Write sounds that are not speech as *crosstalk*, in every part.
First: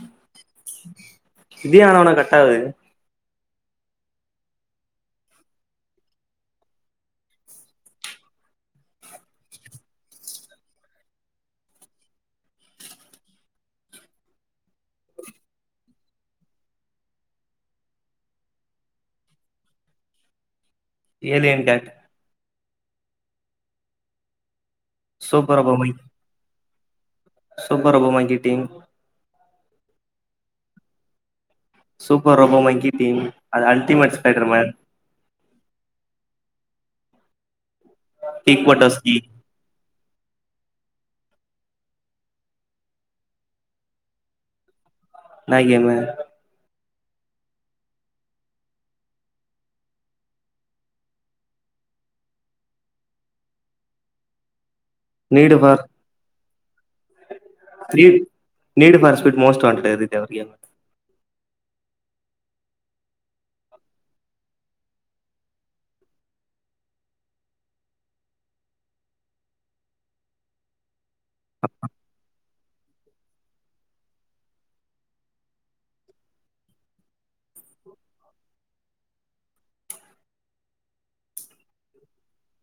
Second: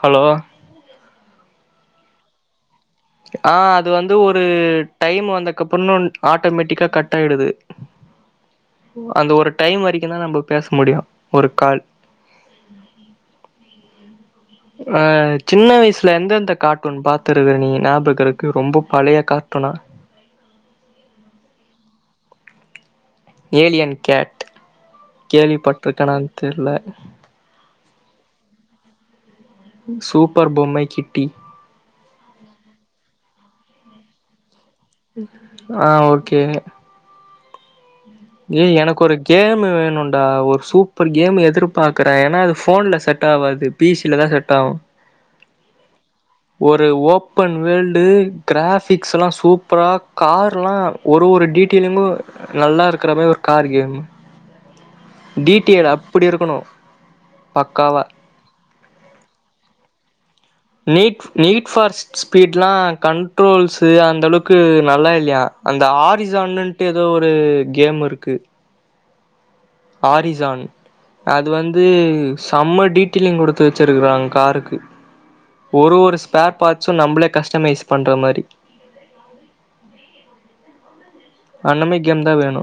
Hello. இதே ஆஊனா கட்டாகுது. ஆஹ அது வந்து ஒரு டைம் வந்தக்கப்புறோ ஆட்டோமேட்டிக்கா கட் ஆயிடுது. அந்த ஒரு டைம் வரைக்குதா நம்ம பேச முடியு ஒரு கால். ஆஹ சின்ன வயசுல எந்தெந்த கார்ட்டூன் பாத்துருக்கு நீ ஞாபகருக்கா ரொம்ப பழைய கார்ட்டூனா. Alien character. Alien cat. Super அபோ கேள்விப்பட்டிருக்கனான்னு தெரியல. Super பொம்ங்கி team. சூப்பர் பொம்மை கிட்டி. சூப்பர் ரோபோ மங்கி டீம் அது அல்டிமேட் ஸ்பைடர் மேன். ஆஹ ஓகே. கிக் ஏ எனக்கு ஒரு பட்டோஸ்கி கேம்மு வேணும். டா ஒரு சூப்பர் கேம் எதிர்பாக்குற ஏன்னா அது போன்ல செட் ஆவாது பிசிலதா செட் ஆகு. என்ன கேம்மு. ஓப்பன் வேல்டு கிராபிக்ஸ்ல்லா சூப்பரா கார்லா ஒரு ஒரு டீட்டலங்கு நல்லா இருக். க்கறமே ஒரு கார் கேம்மு. டிடிஏ டா அப்படி இருக்கணு. நீ் நீடு ஸ்பார் ஸ்மிட் மோஸ்ட் வாண்டடு இது ஒரு கேம்மு. நீட் நீட் ஸ்பார் ஸ்பீட்ல்லா கண்ட்ரோல்ஸ் அந்த அளவுக்கு நல்லா இல்லையா அந்த ஆரிசான்னன்ட்டு ஏதோ ஒரு கேம் இருக்கு. ஆரிசான் அது வந்து செம்ம டீட்டெலிங் குடுத்து வச்சிருக்கறாங்க காருக்கு. ஒரு ஒரு ஸ்பேர் பார்டஸும் நம்மளே கஸ்டமைஸ் பண்ற மாரிஹ அண்ணமை கேம்தா வேணு.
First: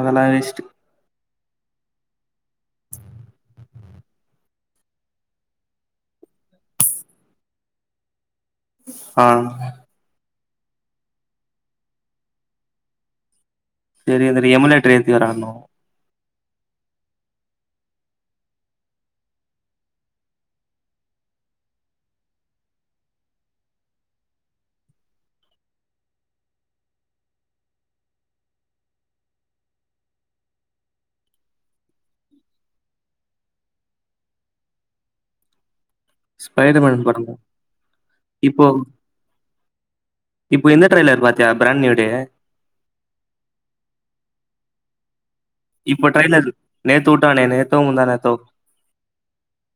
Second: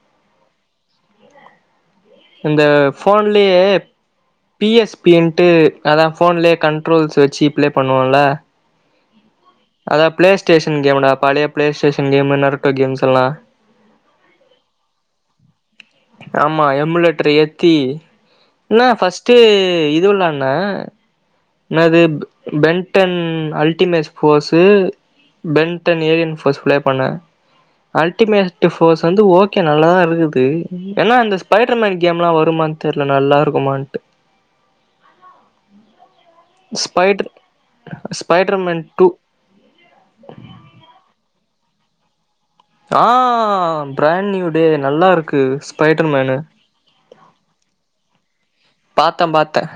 அதெல்லா வேஸ்ட்டு. இந்த போன்லயே. பிஎஸ்பிஎன்ட்டு அதா போன்லயே கண்ட்ரோல்ஸ் வச்சு ப்ளே பண்ணுவோம்ல. ஆஹ. ஸ்டேஷன் கேம்டா பழைய play station game Naruto games எல்லா. சேரி அந்த எமலேட்டரேத்தி வெளாடனு. ஆமா எம்ளட் எத்தி என்ன ஃப்ஸ்ட்டு இது விளாண னேது Ben Ten ultimates force Ben Ten alien force play பண்ணன் அல்டிமேஸ்டு ஃபோர்ஸ் வந்து ஓகே நல்லாதான் இருக்குது ஏன்னா அந்த ஸ்பைடர்மேன் கேம்லாம் வருமானு தெரில நல்லா இருக்குமான்ட்டு ஸ்பைடர்மேன் படம் ஸ்பைடர் தான் இப்போ ஸ்பைடர்மேன் டூ இப்போ எந்த ட்ரெய்லர் பாத்தியா பிராண்நியூடே ஆ பிராண்ட் நியூடே நல்லா இருக் இப்ப ட்ரெய்லர் நேத்து வுட்டானே நேத்தூம் முந்தான தோ பாத்தன் பாத்தன்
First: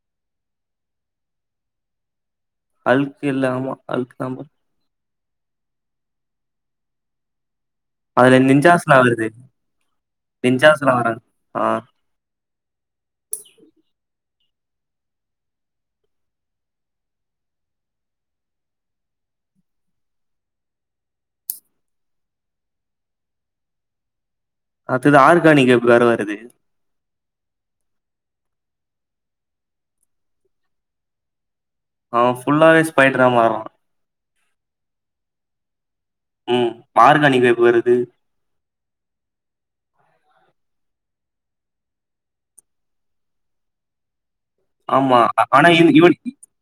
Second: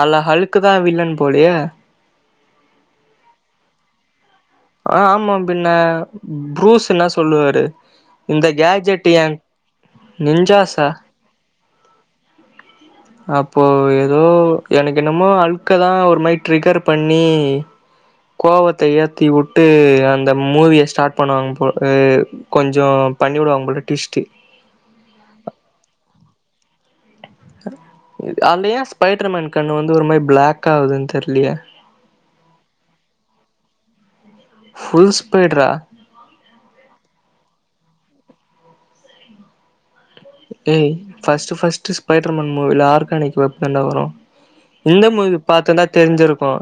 அல்லா ஹழுக்கு தான் வில்லன் போலேயே அழுக்கு இல்ல ஆமா அழுக்கு தான் பா ஆமாம் பின்ன புரூஸ் என்ன சொல்லுவாரு அதுல இந்த நிஞ்சாஸ்லா கேஜெட் வருது ஏன் நிஞ்ஜசா நிஞ்சாஸ்லா வராங்க ஆ அப்போ ஏதோ எனக்கு என்னமோ அல்க்கு தான் ஒரு மாரி ட்ரிகர் பண்ணி கோவத்த ஏ த்தி வுட்டு அந்த மூவியை ஸ்டாட் பண்ணுவாங்க போல எ கொஞ்சோ பண்ணிவிடுவாங்க போல டுவிஸ்ட்டு அடுத்தது ஆர்கானிக் எப்வேர வருது அந்த ஏன் ஸ்பைடர்மேன் கண்ணு வந்து ஒரு மாரி பிளாக் ஆவுதுன்னு தெரியலையே அவன் ஃபுல்லாவே ஸ்பையிட்டரா மார்ரான் ஃபுல்ஸ்பெய்ட்ரா உம் ஆர்கானிக் வேம் வருது ஏய் ஃபஸ்ட்டு ஃபஸ்ட்டு ஸ்பைடர் மேன் மூவில ஆர்கானிக் வெப்பன் தான் வரோம் இந்த ஆமா மூவி ஆனா பாத்து இந்தா இவ் இவன் தெரிஞ்சியிருகோம்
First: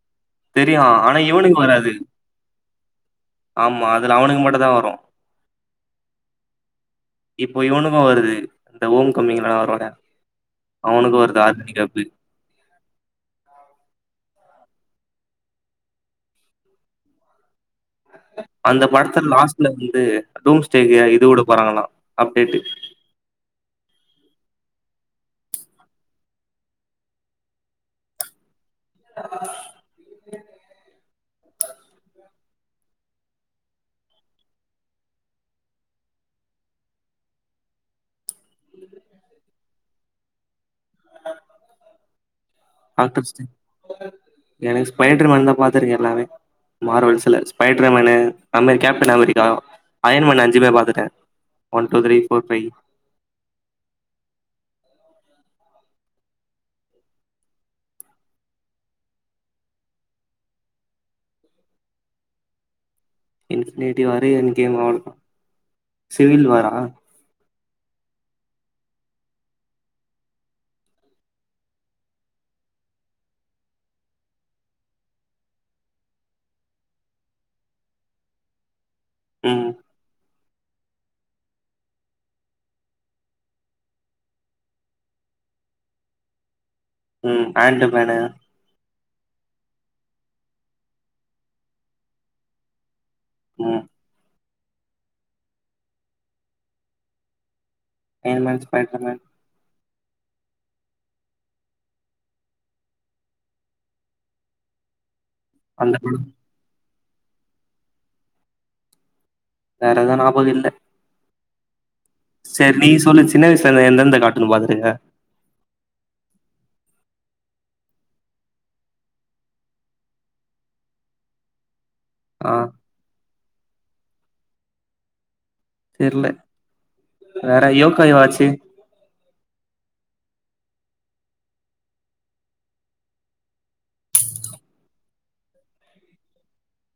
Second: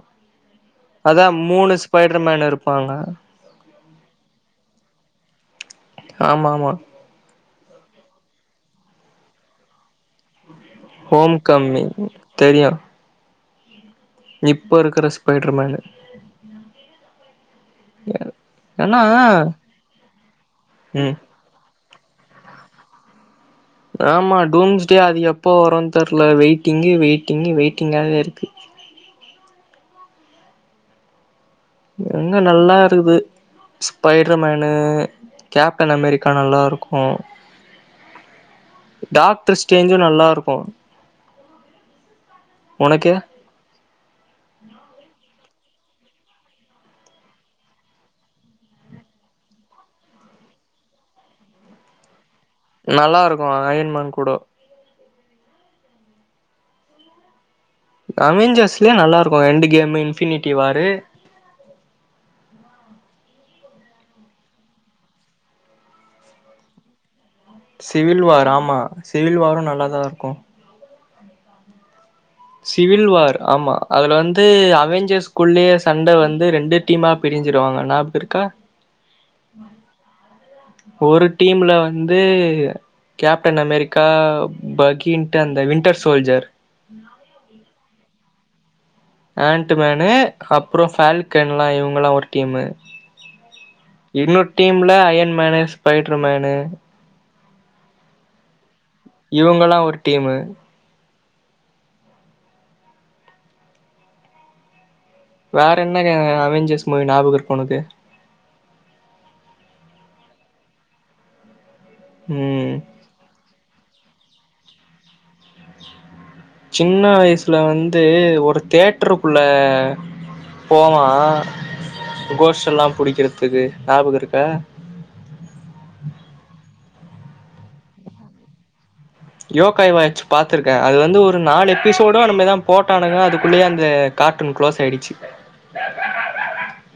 தெரியு ஆனா அதான் இவனுக்கு மூணு வராது ஸ்பைடர்மேன் இருப்பாங்க ஆமா அதுல அவனுக்கு மட்டுந்தா வரு ஆமா ஆமா இப்போ இவனுக்கும் வருது இந்த ஓம் கமிங்களெல்லாம் அரோட ஹோம் கம்மி தெரியும் இப்ப இருக்கற ஸ்பைடர் மேனு அந்த படத்துல லாஸ்ட்ல வந்து டூம் ஸ்டேய்யாய் ம் இது வுட போறாங்களாம் அப்டேட்டு ஆமாம் டூம்ஸ்டே அது எப்போ வரோம்ன்னு தெரல வெயிட்டிங்கு வெயிட்டிங்கு வெயிட்டிங்காவே இருக்கு ஆ *inaudible* எங்க நல்லா இருக்குது ஸ்பைடர்மேனு கேப்டன் அமெரிக்கா நல்லா இருக்கோம் டாக்டர்ஸ்டேஞ்சும் நல்லா இருக்கோம் *inaudible* உனக்கு எனக்கு ஸ்பைடர் மேன் தா பாத்துருங்க எல்லாமே மார்வல்ஸ்ல ஸ்பைட்ருமேனு அம்மே கேப்டன்அமேரிக்கா அயன் மேணு அஞ்சுமே பாத்துட்டேன் ஒன் டூ த்ரி நல்லா இருக்கோம் அயன்மன் கூடோ அமிஞ்ஸ்லயே நல்லா இருக்கோம் ரெண்டு கேம்மு இன்பினிட்டி வாரு இன்பினிட்டி வாரு என் கேம் அவ்ளவு தான் சிவில் வாரா சிவில் வார் ஆமா சிவில் வாரும் நல்லா தா இருக்கும் சிவில் வார் ஆமா அதுல வந்து அவஞ்சர்ஸ்குள்ளேயே சண்டை வந்து ரெண்டு டீமா பிரிஞ்சிருவாங்க ஞாபக இருக்கா உம் ஒரு டீம்ல வந்து கேப்டன் அமெரிக்கா பகின்ட்டு அந்த வின்டர் சோல்ஜர் உம் ஆன்டம் வேண ஆன்ட்டுமேனு அப்ரோ ஃப்பால்கேல்கன்ல்லாம் இவங்கல்லாம் ஒரு டீம்மு ம் இன்னொரு டீம்ல அயன் மேனு ஸ்பைடர் மேனு ஏன் என்னாச்சி இவங்கல்லா ஒரு டீமு வேற அந்த என்ன க படம் அவெஞ்சர்ஸ் மூவி ஞாபக இருக்கு உனக்கு வேறதும் நாபக இல்ல சரி ம் நீ சொல்லு சின்ன வய்சுல எந்தந்த காட் பாத்ருக்க சின்ன வயசுல வந்து ஒரு தேட்டருக்குள்ள போவான் ஆ கோஷ்ட் எல்லாம் புடிக்கிறது க்கு ஞாபக இருக்கா தெர்ல வேற யோகை வாட்ச்சி யோகாய் வாட்ச் பாத்துருக்கேன் அது வந்து ஒரு நாலு எபிசோடோ அந்த மாரி தான் போட்டானுங்க அதுக்குள்ளயே அந்த கார்ட்டூன் க்ளோஸ் ஆயிடுச்சு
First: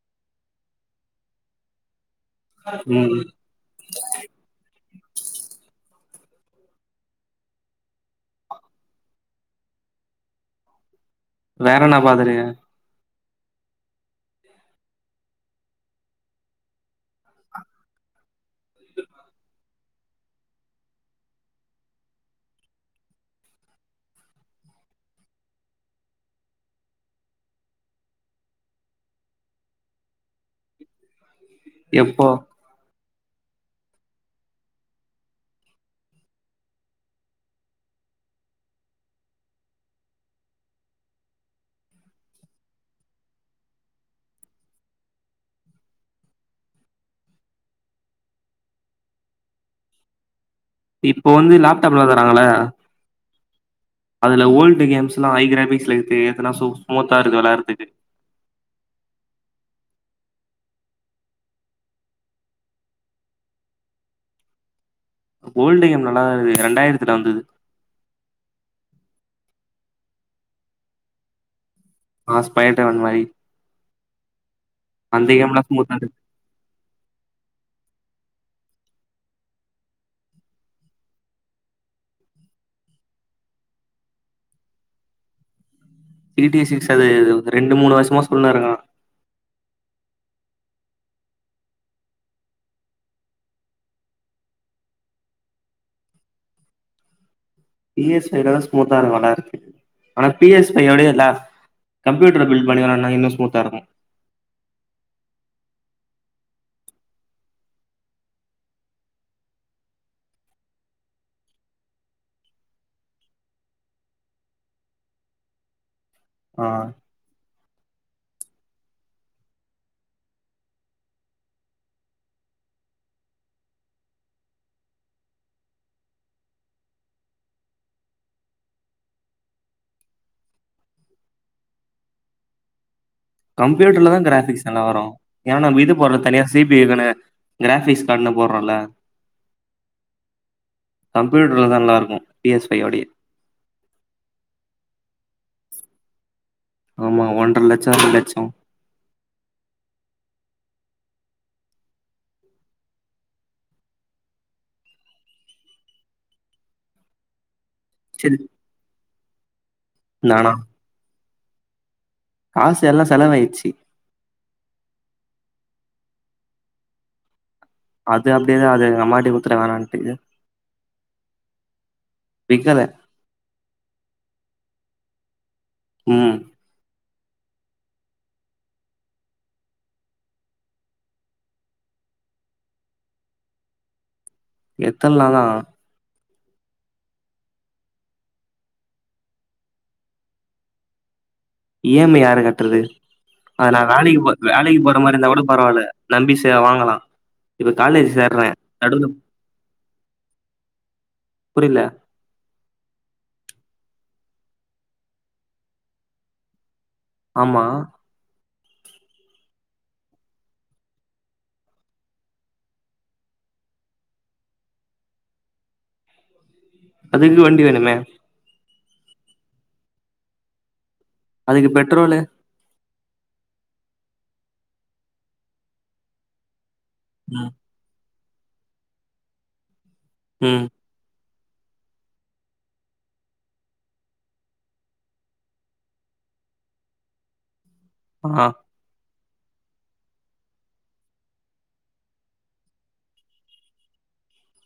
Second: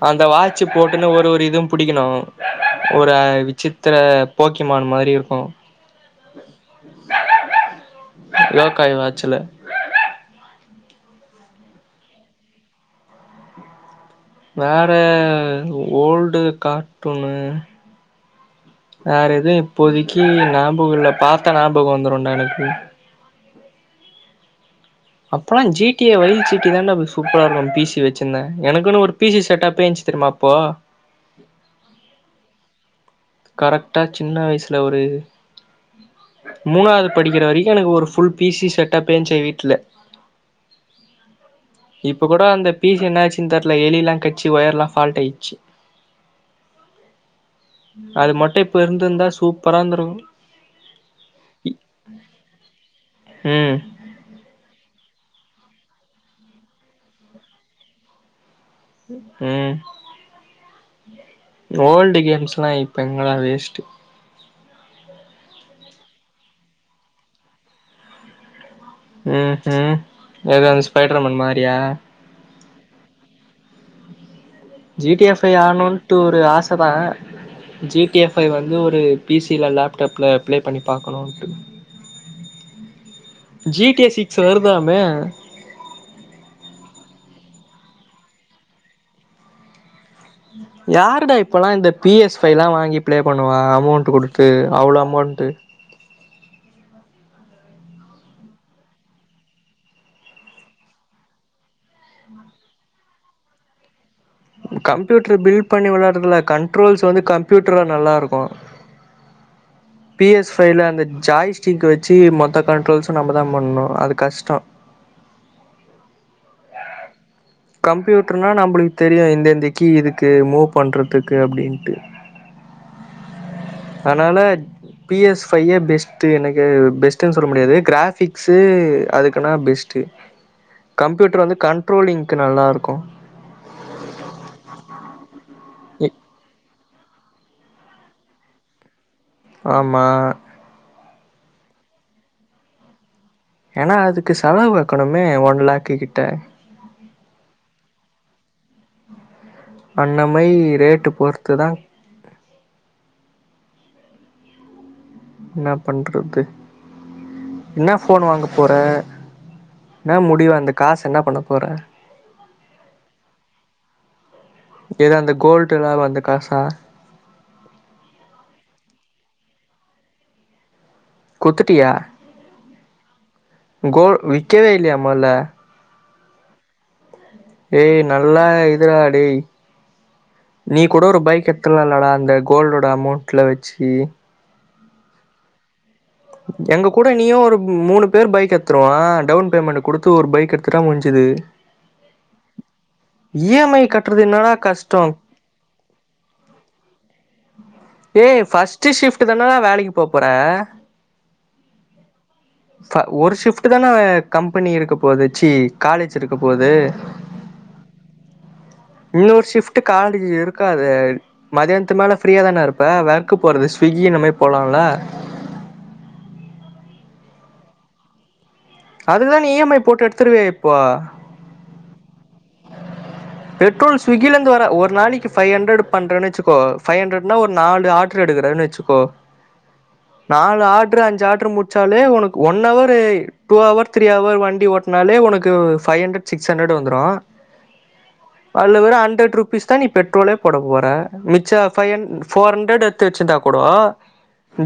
அந்த வாட்சு போட்டுன்னு ஒரு ஒரு இதுவும் புடிக்கணும் ம் ஒரு விஷித்திர போக்கிமான் மாரி இருக்கும் யோக்காய் வாட்ச்ல வேற என்ன பாத்திருக்க வேற ஓல்டு கார்ட்டூன்னு வேற எதும் இப்போதிக்கி ஞாபகம் இல்ல பாத்தா ஞாபகம் வந்துரும் டா எனக்கு அப்பெல்லாம் ஜி டி ஏ *unintelligible* சீட்டி தான் சூப்பரா இருக்கும் பிசி வச்சிருந்தேன் எனக்குன்னு ஒரு பி சி செட்டப்பே இன்சி தெரியமா அப்போ எப்போ கரெக்டா சின்ன வைஸ்ல ஒரு மூணாவது படிக்கிற வரைக்கு எனக்கு ஒரு ஃபுல் பி சி செட்டப்பேஞ்சு வீட்ல இப்ப கூட அந்த பீசி என்னாச்சுன்னு தெர்ல எலிலா கச்சி ஒயர்ல்லா ஃபால்ட் ஆயிச்சி அது மட்டும் இப்ப இருந்திருந்தா சூப்பரா இருந்துருகு இப்போ வந்து லேப்டாப்ல தராங்கள ம் அதுல ஓல்டு கேம்ஸ்ல்லா ஹை கிராபிக்ஸ்ல இருக்து ஏத்துனா சு ஸ்மூத்தா இருக்கு வெலாடுறதுக்கு உம் ஓல்டு கேம்ஸ்ல்லா இப்ப எங்கடா வேஷ்ட்டு கோல்டு கேம் நல்லா இருது இரண்டாயிரத்துல வந்தது அ அ ஏதாவது ஸ்பைடர்மேன் மாரியா ஆஸ்பயட்ஒன் பை ஜி டி எஃப் ஐ ஆட்னுட்டு ஒரு ஆச தான் பி எஃப் ஐ வந்து ஓரு பீசில்ல லேப்டாப்ல ப்லே பண்ணி பாக்கனுட்டு ஜி டி யே சிக்ஸ் வருதான ஜி டி ஏ சிக்ஸ் அது ரெண்டு மூணு வருசமா சொல்ன்னு இருக்கா யாருடா இப்பல்லா இந்த பி எஸ் ஃபை பைல்லாம் வாங்கி பிளே பண்ணுவா அமௌண்ட்டு குடுத்து அவ்ளோ அமௌண்ட்டு பி எஸ் ஃபை தா ஸ்மூத்தா நல்லா இருக்கு ஆனா P S five யோடயே *unintelligible* computer bill பண்ணி வந்தா இன்னும் ஸ்மூத்தா இருக்கும் கம்ப்யூட்டரு பில்ட் பண்ணி வெலாடுறதுல கண்ட்ரோல்ஸ் வந்து கம்ப்யூட்டர்ல நல்லா இருக்கும் பி எஸ் ஃபைல அந்த ஜாய் ஸ்டிக் வச்சி மொத்த கண்ட்ரோல்ஸும் நம்மதா பண்ணும் அது கஷ்டோ அ ஆ கம்ப்யூட்டர்னா நம்பளுக்கு தெரியும் இந்தந்த கீ இதுக்கு மூவ் பண்றதுக்கு அப்டின்ட்டு அதனால பி எஸ் ஃபையே பெஸ்ட்டு எனக்கே பெஸ்ட்டுனு சொல்ல முடியாது கிராஃப்பிக்ஸ்சு அதுக்குனா பெஸ்ட்டு கம்ப்யூட்டர் வந்து கண்ட்ரோலிங் க்கு நல்லாருக்கும் கம்யூட்டர்ல தான் கிராபிக்ஸ் நல்லா வரும் ஏ நம் இது போடற தனியா சிபி *unintelligible* கிராபிக்ஸ் கார்டன்ன போட்றான்ல ஆமா கம்பியூட்டர்ல தான் நல்லா இருக்கும் பிஎஸ் பையோடே ஏனா அதுக்கு செலவு வைக்கணுமே ஒன் லேக்கு கிட்ட ஆமா ஒன்றர லட்சம் ரெண்டு லட்சம் அன்னமை ரேட்டு பொறுத்துதான் என்னா பண்றது என்னா போன் சரி வாங்க போற என்ன நானா முடியவு அந்த காசு என்ன பண்ணு க்குற காசு எல்லாம்செலவாச்சி ட்டலாம் வந்த காசா அது அப்படியேதான் அது எங்கமாட்டி குத்துட வேணான்டு குத்துடியா *inaudible* கோல் விக்கவேல்லையா மொதல்ல ஹூம் ஏய் நல்லா இதுராட டேய் நீ கூட ஒரு பைக் எத்துலா இல்லாடா அந்த கோல்டோட அமௌண்ட்ல வச்சி எத்தன் நாலா எங்க கூட நீயும் ஒரு மூணு பேர் பைக் எடுத்துருவான் டவுன் பேமெண்ட் கொடுத்து ஒரு பைக் எடுத்துட்டா முடிஞ்சுது இஎம்ஐ யாரு கட்டுறது இ அது எம் ஐ நான் வேலைக்கு கட்டுறது போ என்னடா வேலைக்கு போற கஷ்டோ மாதிரி இருந்தா கூட பரவாயில்ல நம்பி ச வாங்கலாம் இப்ப காலேஜ் ஏய் சேர்றேன் ஃபர்ஸ்ட் கட்ற ஷிஃப்ட் தானடா வேலைக்கு போ போற புரில ஒரு ஷிப்ட் தானே கம்பெனி இருக்க போகுது ச்சி காலேஜ் இருக்க போகுது ஆமா இன்நொறு ஷிஃப்ட் காலேஜ் இருக்காது மதியானத்து மேல ஃப்ரீயா தானே இருப்ப வெர்கு போறது ஸ்விகி இனமே போலால்ல அதுக்கு வண்டி வேணுமே அதுதான் நீ இஎம்ஐ போட்டு எடுத்துருவே இப்போ அதுக்கு பெட்ரோலு பெட்ரோல் ஸ்விக்கில இருந்து வரேன் ஒரு நாளைக்கு ஃவவ் ஹண்ட்ரட் பண்றேன்னு வச்சுக்கோ பைவ் அண்ட்ரட் நா ம், ஒரு நாலு ஆ எடுக்கறனு வச்சுக்கோ நாலு ம், ஆர்ட்ரு அஞ்சு ஆட்ரு முடிச்சாலே உனக்கு one hour two hour three hour வண்டி ஓட்னாலே ஃபைவ் ஹண்ட்ரட் சிக்ஸ் ஹண்ட்ரட் வந்துடும் ஆ, அதுல்ல வெறும் அண்டரட் ருஸ் தான் நீ பெட்ரோலே போட போற மிச்சம் பைவ் போர்ஹண்ட் எத்துச்சிருந்தா கூட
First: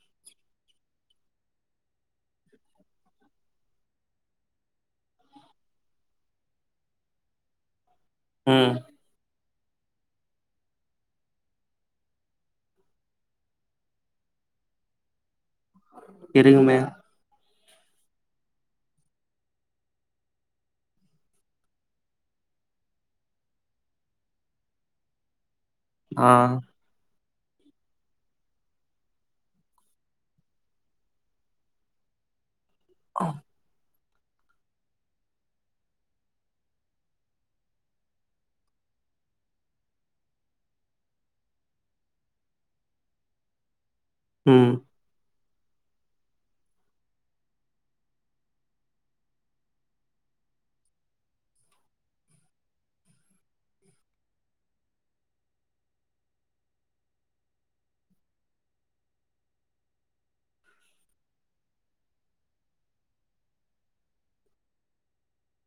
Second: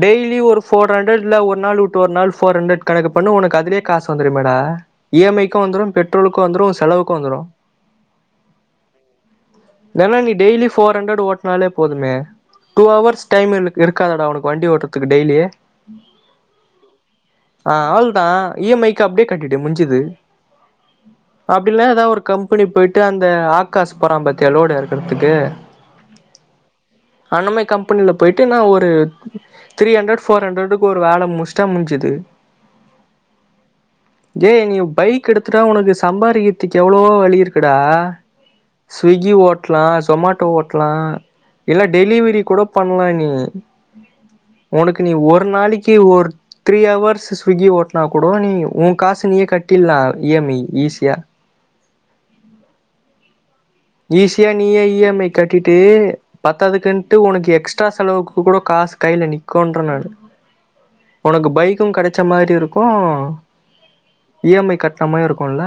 டெய்லி ஒரு போர் ஹண்ட் இல்ல ஒரு நாள்வுடு ஒரு நாள் போர் ஹண்ட் கணக்கு பண்ணு உனக்கு அதுலயே காசு வந்துரும் மேடா இஎம்ஐக்கும் வந்துடும் பெட்ரோலுக்கும் வந்துடும் செலவுக்கும் வந்துடும் உம் தெனோ நீ டெய்லி போர்ஹண்ட்ரட் ஓட்டனாலே போதுமே டூ ஹவர்ஸ் டைம் இருக்கயிலடா உனக்கு வண்டி ஓட்டுறதுக்கு டெய்லி இருங்மே ஆஹ் அவ்ள்தான் இஎம்ஐக்கு அப்டியே கட்டிடு முஞ்சது அப்படில ஏதாவது ஒரு கம் இப்பனி நீ போயிடு அந்த ஆகாஷ் பொறாம் பாத்தியா லோட் எரக்கறதுக்கு ஆஹ் அனமே கம்பெனில போயிட்டு நான் ஒரு த்ரீ ஹண்டரட் போர் ஹண்ட்ரடுக்கு ஒரு வேலை முஸ்டா முஞ்ஜிது ஆஹம் ஏய் நீ உன் பைக் எடுத்துட்டா உனக்கு சம்பாரிக்கத்துக்கு எவ்வளோவோ வழி இருக்குது இருக்கடா ஸ்விக்கி ஓட்டலா ஜொமேட்டோ ஓட்டலா இல்ல டெலிவரி கூட பண்லா நீ ம். உனக்கு நீ ஒர் ஒரு நாளைக்கு ஒரு த்ரீ வர்ஸ் ஸ்விக்கி ஓட்டனா கூட நீ உன் காசு நீயே கட்டலாம் இஎம்ஐ ஈஸியா ஈஸியா நீய இஎம்ஐ கட்டிட்டு பத்ததுக்குன்ட்டு உனக்கு எக்ஸ்ட்ரா செலவுக்கு கூட காசு கையில நிக்குன்ற நா உனக்கு பைக்கும் கெடைச்ச மாதிரி இருக்கும் இஎம்ஐ கட்டின மாதிரி இருக்கும்ல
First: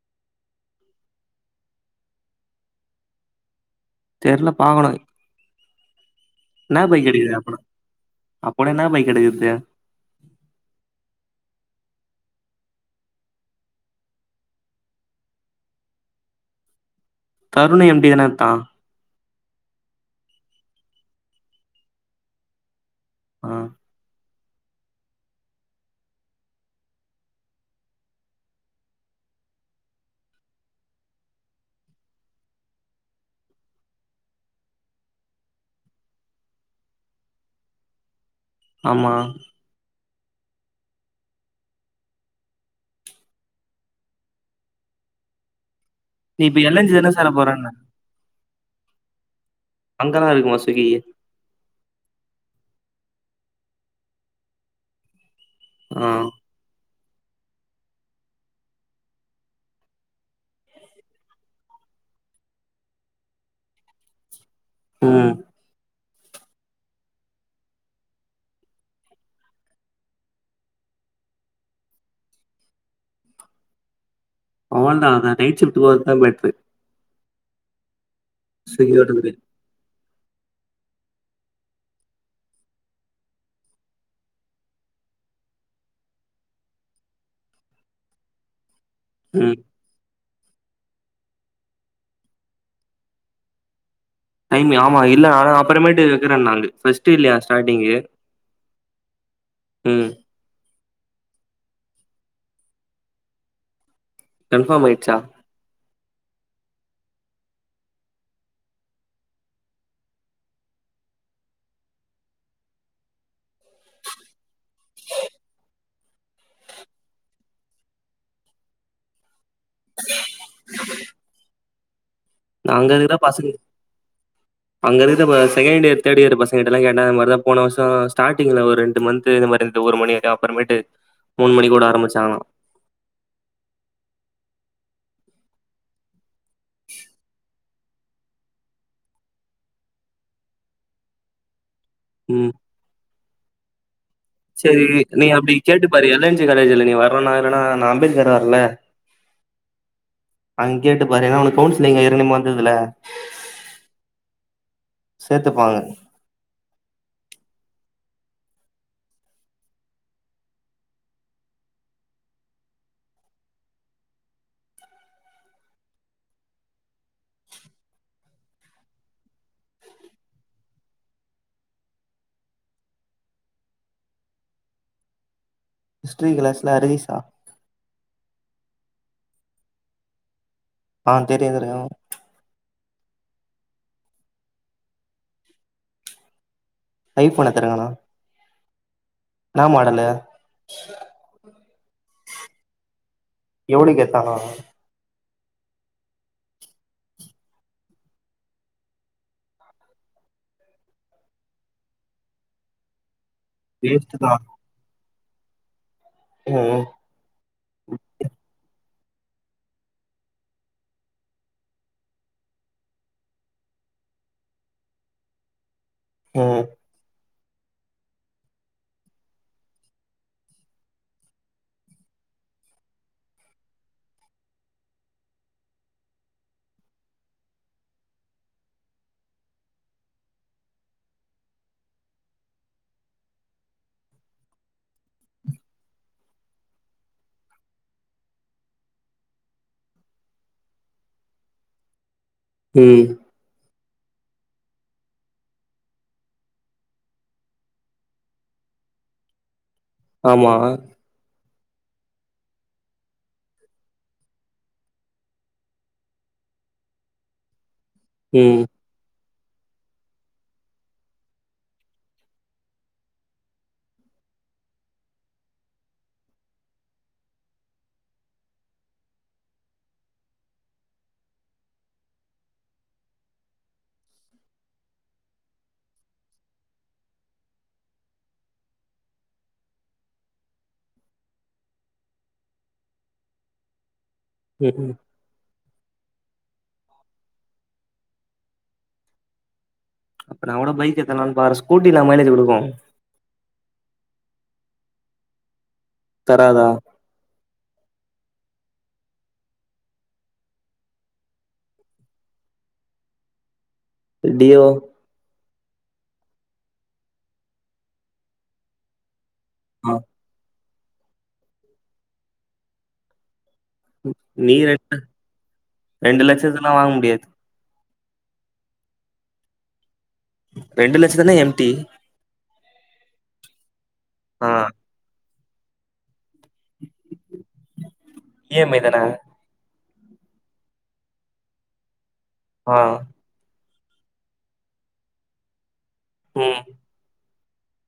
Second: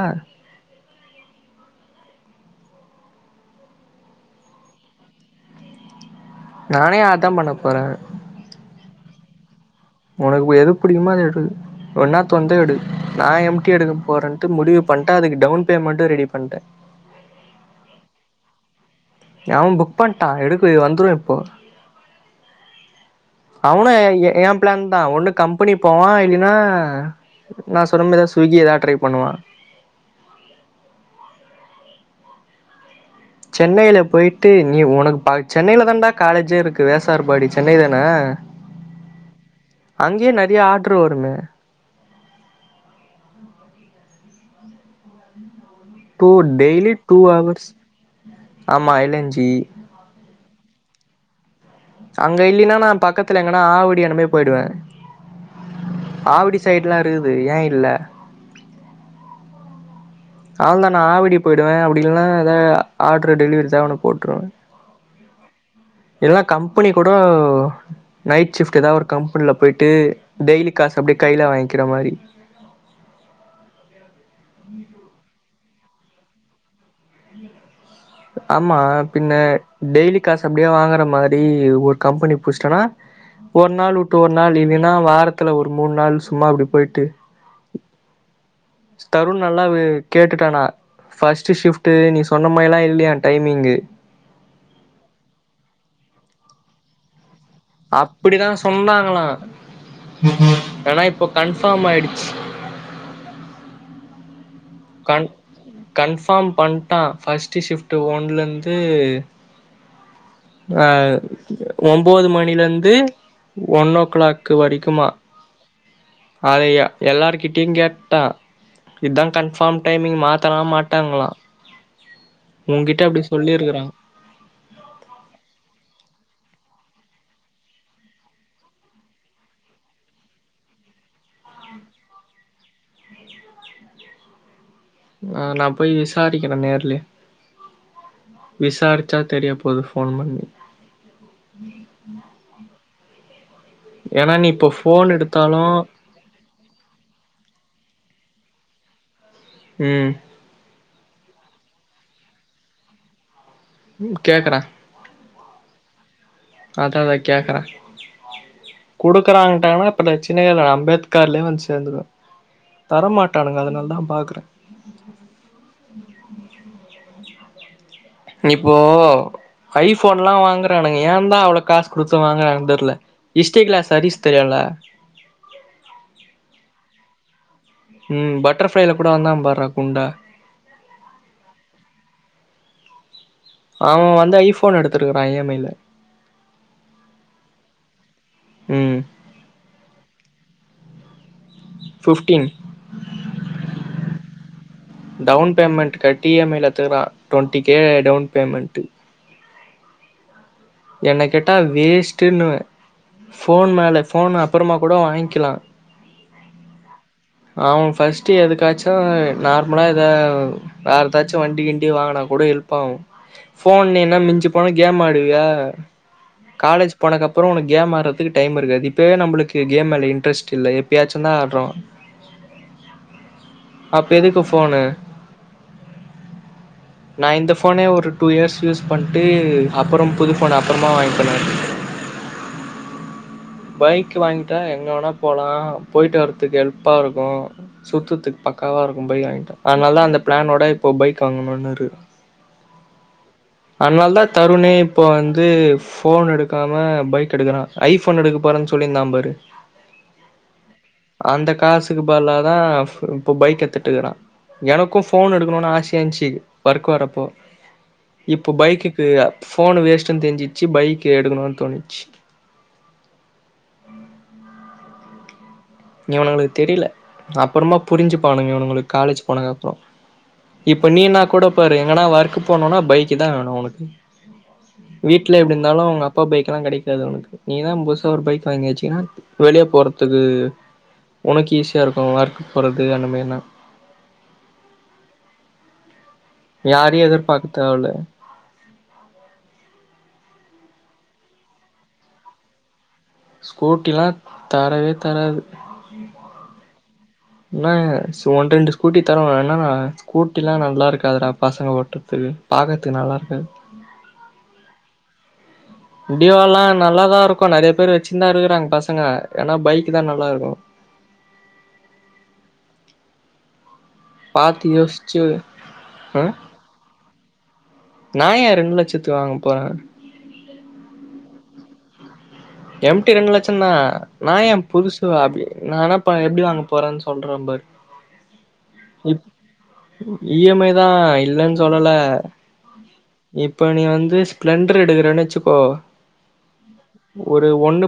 தெர்ல பாகலை நானே அததான் பண்ண போறேன் அப்பனா என்னா பைக் எடுக்குறது? உனக்கு எது பிடிக்குமா அது எது ஒன்னா தொன்டு எடு நான் எம்டி எடுக்க போகறேன்ட்டு முடிவு பண்ணிட்டேஅதுக்கு டவுன் பேமெண்ட்டும் ரெடி பண்ணிட்டே தருணை எப்டி என தான் அவன் புக் பண்ட்டான் எடுக்கு வந்துடும் இப்போ ஆ, அவன ஏ எம் பிளான் தான் ஒன்னு கம்பெனி போவான் இல்லைன்னா நான் சொன்ன மாதிரி ஏதாவது ஸ்விக்கி ஏதாவது ட்ரை பண்ணுவா சென்னையில போயிட்டு நீ உனக்கு பா சென்னையில தான்டா காலேஜே இருக்கு வேசார்பாடி சென்னை தானே ஆமா அங்கேயே நெறைய ஆர்டரு வருமே டூ நீ இப்ப எல் என் டெய்லி ஜி தான டூ சேர அவவர்ஸ் போறன்ன? ஆமா இலஞ்சி *unintelligible* அங்க இல்லின்னா நான் பக்கத்துல எங்கன்னா ஆவடி அந்மாரி போயிடுவே ஆ, ஆவுடி சைடு எல்லாம் இருக்குது ஏன் இல்ல ஆள் தான் நான் ஆவடி போயிடுவேன் அப்படியில்லா நா ஏதாவது ஆர்டரு டெலிவரி சவனப் போட்டுருவேன் உஹம் எல்லாம் கம்பெனி கூட நைட் ஷிப்ட் ஏதாவது ஒரு கம்பெனில போயிட்டு டெய்லி காசு அப்படியே கையில வாங்கிக்கிற மாரி ஓண்டா தா நைட் சிப்ட் போத்தான் பெட்ரு ஆமா சுகி பின்ன ஓட்டறது. டெய்லி காசு அப்படியே வாங்குற மாதிரி ஒரு கம்பெனி புடிச்சிட்டனா ஒரு நாள் விட்டு ஒரு நாள் இல்லனா வாரத்துல ஒரு மூணு நாள் சும்மா அப்டி போயிட்டு தருண் ம். நல்லா கேட்டுட்டானா ஃபர்ஸ்ட் ஷிஃப்ட் நீ சொன்ன மாரிலால்லாம் இல்லையா டைமிங்கு டைம் ஆமா இல்ல ஆனா அப்புறமேட்டுைக்கிறேன் நாலு ஃபஸ்ட்இல்லா டாஸ்டு அப்டிதான் சொன்னாங்களா ம். *inaudible* ஏன்னா இப்போ கன்ஃபார்ம் ஆயிடுச்சு கன்ஃபாம் ஆயிடுச்சா கன் கன்ஃபார்ம் பண்ணிட்டா ஃபர்ஸ்ட்டு ஷிஃப்டு ஒன்லேந்து ஆ ஒன்பது மணில இருந்து ஒன் ஓ கிளாக் க்கு வடிக்குமா அதையா எல்லாரு கிட்டும் கேட்டா இதுதா கன்பார்ம் டைமிங் மாத்தலா மாட்டாங்ளா நாங்க இதுக்கு தான் பசங்க அங்க இருந்து செகண்ட் இயர் தேர்ட் இயர் பசங்கிட்ட எல்லாம் கேட்டா அது மாதிரிதான் போன வருஷம் ஸ்டார்டிங்ல ஒரு ரெண்டு மந்த் இந்த மாதிரி இரு ஒரு மணி அப்புறமேட்டு மூணு மணி கூட ஆரம்பிச்சாங்களாம் ஆஹ் நா போய் விசாரிக்கிறேநேர்லே விசாரிச்சா தெரிய போது போன் பண்ணி உம் ஏனா நீ இப்போ சேரி ஃபோன் நீ அப்படி எடுத்தாலு கேட்டு பாரு எல்என்ஜி காலேஜ்ல நீ வரனா ஏன்னனா நான் அம்பேத்கர் வர்ல உஹம் கேட்டு பாரு ஏன்னா உனக்கு கவுன்சிலிங் ஏர்கனமே வந்ததுல கேக்குறே சேத்துப்பாங்க அதான் அதான் கேக்குறேன் குடுக்குறாங்கட்டான்னா அப்பற சின்ன கத அம்பேத்கர்லயே வந்து சேர்ந்துவன் தரமாட்டானுங்க அதனாலதான் பாக்குறேன் இப்போ ஐபோன் எல்லாம் வாங்கறானுங்க ஏ தான் அவ்வளவு காசு குடுத்து வாங்குறனு தெரியல இஸ்டேக்கலா சரீஸ் தெரியல ஹிஸ்டரி கிளாஸ்ல ஹரிசா உம் பட்டர்ஃளைல கூட வந்தான் பார்ரா குண்டா ஆஹ தெரியும் தெரியும் அவன் வந்து ஐபோன் எடுத்துருக்கறான் இஎம்ஐல ஐபோன் எத்தரங்கானா உம் என்னா மாடலு ஃபிப்டீன் எவனக்கு எடுத்தங்கோ டவுன் பேமெண்ட கட்டி இஎம்ஐல எடுத்துக்கலாம் டவெண்ட்டி கே டவுன் பேமெண்ட் என்னைகேட்டாவேஸ்ட்ன்னுவே போன் மேல வேஸ்ட்டுதா போன் அப்புறமா கூடவாங்கி கிலா ம் அவன் பஃர்ஸ்ட் எதுக்காச்சு ம் நார்மலாக இத வேறுதாச்சும் வண்டி கிண்டி வாங்கினா கூட ஹெல்ப் ஆகும் ஃபோன் என்ன மிஞ்சி போனா கேம் ஆடுவியா ம் *inaudible* காலேஜ் போனாக்கப் அப்புறம் உனக்கு கேம் ஆடுறதுக்கு டைம் இருக்காது இப்பவே நம்மளுக்கு கேம் மேல இன்ட்ரெஸ்ட் இல்லை எப்பயாச்சும் தான் ஆடுறோம் அப்பறம் எதுக்குபோனு நான் இந்த போனேஒரு டூ இயர்ஸ் யூஸ் பண்ணிட்டு அப்புறம் புது போன் அப்புறமா வாங்கலானுட்டு பைக் வாங்கிட்டா எங்க வேணா போலாம் போயிட்டு வரதுக்கு ஹெல்ப்பா இருக்கும் சுத்ததுக்கு பக்காவா இருக்கும் பைக் வாங்கிட்டா அதனால தான் அந்த பிளானோட இப்போ பைக் வாங்கணும் நாறு உம் அதனால தான் தருணே இப்ப வந்து போன் எடுக்காம பைக் எடுக்கறான் ஐபோன் எடுக்க போறேன்னு சொல்லியிருந்தா பாரு ஆமா பதுலா தா இப்ப பைக் எடுத்து இருக்கிறான் எனக்கும் போன் எடுக்கணும்னு ஆசைய இருந்துச்சு ஒர்க் வரப்போ இப்போ ம் பைக்குக்கு ஃபோன் வேஸ்ட்டுன்னு தெரிஞ்சிச்சி பைக் எடுக்கணுன் தோணிர்ச்சி இவனுங்களுக்கு தெரில அப்பறமா புரிஞ்சுபானுங்க இவனுங்களு காலேஜ் போனகப்றோ இப்ப நீன்னா கூட பாரு எங்கனா ஒர்க்கு போனுன்னா பைக்கு தா வேணு உனக்கு வீட்ல எப்டி இந்தாலு உங்க அப்பா பைக்லா கெடைக்காது ஒனக்கு நீதா புதுசா ஒரு பைக் வாங்கி வச்சிகினா வெளிய போறதுக்கு உனக்கு ஈஸியா இருக்கு ஒர்க்கு போறது அந்த மாரினா ம் ம் யாரையு எதிர்பாக்க தேவல்ல அப்ப நாகூட பைக் எத்தலான் பாக்குறெ ஸ்கூட்டில மைலேஜு குடுக்கு ஸ்கூட்டில்லா தரவே தராது தராதா இன்னாங்க து ஒன் ரெண்டு ஸ்கூட்டி தரு ஆனா ஸ்கூட்டிலா நல்லா இருக்காதுடா பசங்க ஓட்றதுகு பாக்கற்து நல்லா இருக்காது டியோ டியோல்லா நல்லாதா இருக்கு நெறைய பேர் வச்சின்தா இருக்குறாங் பசங்க ஏன்னா ஆ. பைக் தா நல்லாருக்கு நீ பாத்து யோசிச்சு *inaudible* ஆ ரெண்டு லச்சத்துல்லா வாங்க முடியாது நா ஏ ரெண்டு லச்சத்து வாங்க போறே ரெண்டு லட்ச தானே எம் டி எம் டி ரெண்டு லட்சந்தா நா ஏ புதுசு *unintelligible* நா வேணா இப்ப எப்டி வாங்க போறன் சொல்றம் பாரு இ எம் ஐ தான இ இ எம் ஐ தா இல்லன் சொல்லல ஆ இப் ப நீ வந்து ஸ்ப்ளெண்டர் எடுக்கிறன் வச்சுக்கோ ம் ஒரு ஒன்னு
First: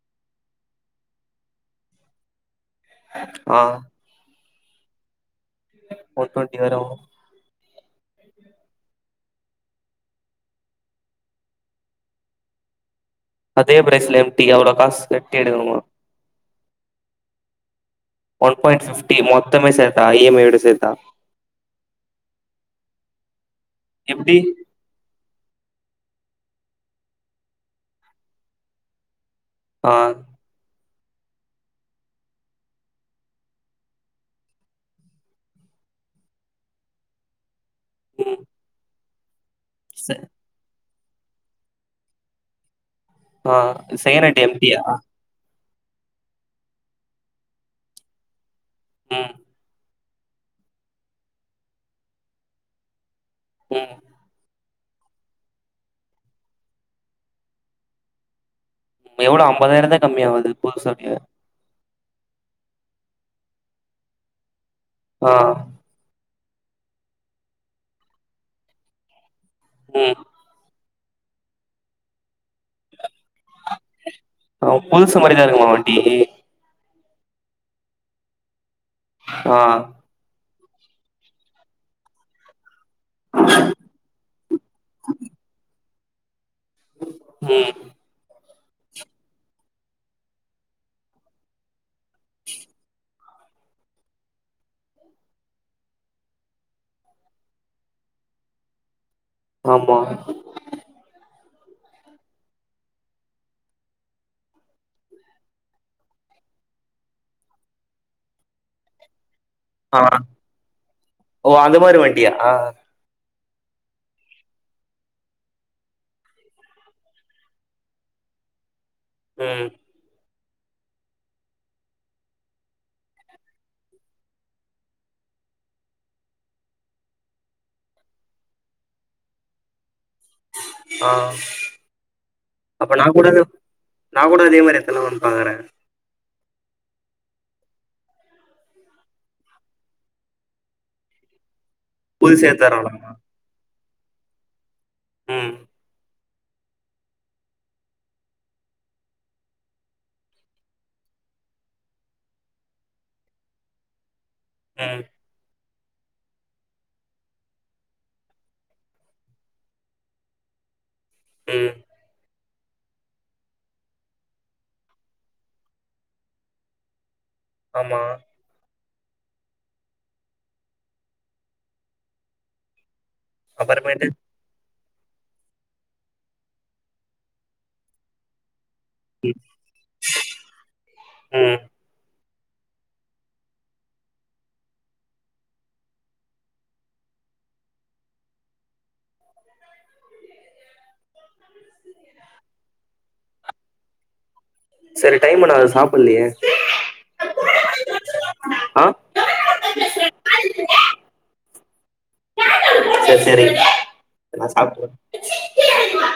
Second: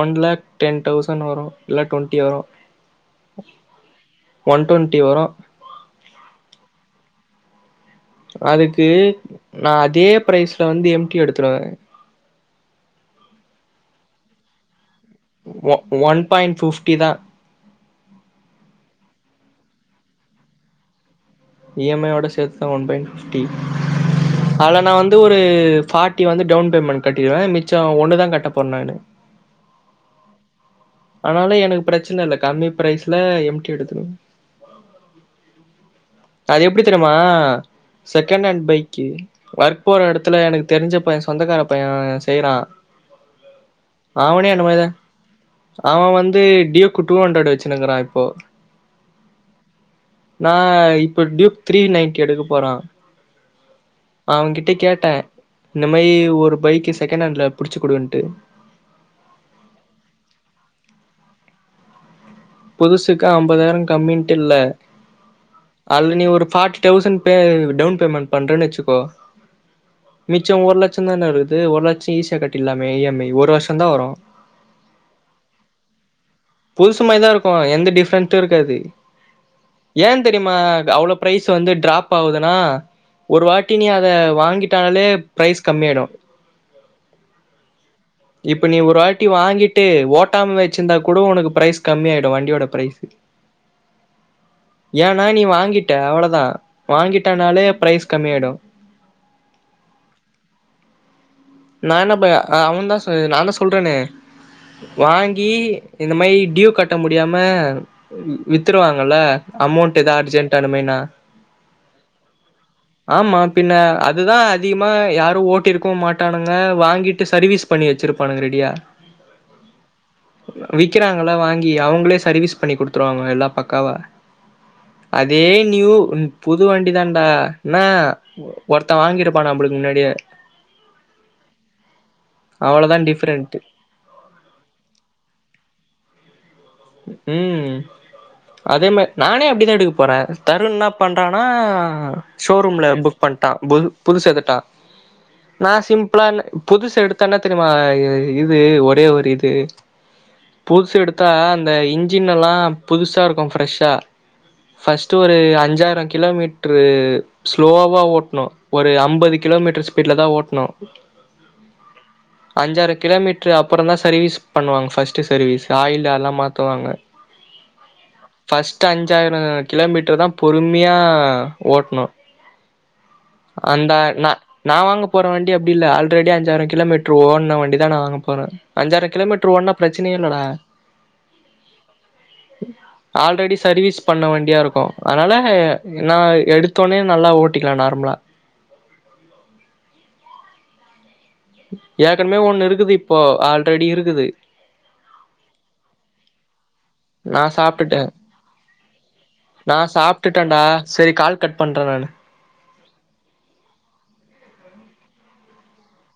ஒன் லேக் டென் தௌசண்ட் வரு இல்ல டொண்ட்டி வரு ஆ ஒன் ட்வெண்டி வரு ஒன் டொன்டி வரு அதுக்கு நா அதே பிரைஸ்ல வந்து எம் டி எடுத்துருவே அதே பிரைஸ்ல எம் டீ கு எவ்ளோ காஸ் ஒ ஒன் பாயிண்ட் ஃபிஃப்டிதா ஒன் பாயிண்ட் ஃபிஃப்டி மொத்தமே சேர்த்தா இ எம் ஐ ஓட சேத்தா இ எம் ஐ யோட சேத்து தா ஒன் பாயிண்ட் ஃபிஃப்டி எப்டி ஆல நா வந்து ஒரு ஃபா ட்டி வந்து டவுன் பேமெண்ட் கட்டிடுவே மிச்ச ஒண்ணுதா கட்ட போற் நானு ஆ ஆனாலு எனக்கு பிரச்சன இல்ல கம்மி பிரைஸ்ல எம் டி எடுத்துருவ அது எப்டி தெரிமா ம் செகண்ட் ஹாண்ட் பைக்கு வர்க் போற ச இடத்துல எனக்கு தெரிஞ்ச சொந்தக்கார பையன் செய்யறான் ஆஹ் செகரட்டி எம் டீ யா அவன் வந்து டியோகு டூஹண்ரெட் வெச்சினுக்குறான் இப்போ உஹம் நா இப்ப டியூக் த்ரீ நைன்டி எடுக்க போறான் *inaudible* அவன்கிட்ட கேட்டே இந்த மாரி ஒரு பைக்கு செகெண்ட் ஹாண்ட்ல புடிச்சு குடுன்ட்டு எவ்ளோ ஐம்பதாயிர தா கம்மியாவுது புதுசவுடைய புதுசுக்கு அம்பதாயிரம் கம்மின்டில்ல ஆ அல்லு நீ ஒருப் forty thousand pay down payment பண்றேன்னு வச்சுக்கோ ம் மிச்சொ ஒருல தான இருக்குது ஒரு லட்சம் ஈசியா கட்டியர்லாமே இஎம்ஐ புதுசு மாரிதான் இருக்குமா வண்டி புதுசு மாதிதாருக்கோ எந்த டிஃப்ரென்டும் இருக்காது ஆஹ் மா அவ்வளோ பிரைஸ் வந்து டிராப் ஆவுதுனா ஒரு வாட்டி நீ அத வாங்கிட்டாலே பிரைஸ் கம்மியாயிடும். உஹம் இப்ப நீ ஒரு ஆட்டி வாங்கிட்டு ஓட்டாம வச்சிருந்தா, உனக்கு பிரைஸ் கம்மியாய்டும் வண்டியோட பிரைஸ் ஏன்னா நீ வாங்கிட்ட அவ்ளோதான். வாங்கிட்டனாலே பிரைஸ் கம்மியாடும் ஆமா *inaudible* நான் என்ன ப அவன் தா சொன்னது நா தா சொல்றனே வாங்கி இந்த மாரி டியூ கட்ட முடியாம வித்துருவாங்கல. அமௌண்ட் ஆ எதா அர்ஜென்டா *unintelligible* மேனா ஓ அந்த மாரி வண்டியா ஆ ஆ ஆமா பின்ன அதுதான் அதிகமா யாரும் ஓட்டிருக்கவும் மாட் டானுங்க வாங்கிட்டு சர்வீஸ் பண்ணி வெச்சிருப்பானுங்க ரெடியா உஹம் விக்கிறாங்களா வாங்கி அவங்ளே சர்வீஸ் பண்ணி குடுதுடுவாங்க எலா பக்காவ அதே நியூ புது வண்டிதான்டா ன ஒர்தன் வாங்கிருப்பான் நம்மளுக்கு முன்னாடியே ஆஹ் அப்ப நா அவ்வளோதான் கூட டிஃப்ரெண்ட் நா கூட அதே மாரி எத்தலாமா பாக்குறே உம் அதே மா நானே அப்படிதான் எடுக்க போறேன் தருண் என்ன பண்றானா ஹ புதுசு ஷோரூம்ல எத்தரலாமா புக் பண்டான் புல் புதுசெகடா ம் *unintelligible* நா சிம் *unintelligible* அப்டிலா இல்ல புதுசு எடுத்தா இன்னா தெரியுமா இது ஒரே ஒரு இது புதுசு எடுத்தா அந்த அந்த இஞ்சின் னெல்லாம் புதுசா இருக்கும் ஃப்ரெஷ்ஷா ம் ஃபர்ஸ்ட்டு ஒரு அஞ்சு அஞ்ஜாயிரம் கிலோமீட்ரு ஸ்லோவா ஓட்னும் ஒரு ஐம்பது கிலோமீட்ரு ஸ்பீட்ல தான் ஓட்ணு ம் அஞ்சாறு கிலோமீட்ரு அப்புறொந்தா சர்வீஸ் பண்ணுவாங்க ஃபர்ஸ்ட்டு சர்வீஸ் ஆயில் அல்லா மாத் துவாங்க ஆமா ட்டு அஞ்சாயரொ கிலோமீட்ரு தா பொறும்மியா ஓட்னு அந்தா அப்புறமேட்டு ந நா வாங்க போற வண்டி அப்டில்ல ஆல்ரெடி அஞ்சாயிரொ கிலோமீட்ரு ஓட்ன வண்டி தா நா வாங்க போற அஞ்சாயிர ம் கிலோமீட்ரு ஓட்னா பிரச்சனயே இல்லடா ம் ஆல்ரெடி சர்வீஸ் பண்ண வண்டியாருக்கு அனால நா எடுத்தோனே நல்லா ஓட்டிக்கலா நார்மலா ஏற்கனவே ஒன்னு இருக்குது இப்போ ஆல்ரெடி இருக்குது சரி டைம் ஆனா அது சாப்பிட்லையே நா சாப்டுட்டே ஆ நா சாப்டுட்டென்டா செரி கால் கட் பண்றெ நானு எ ச்சி கீல எறங்கி வா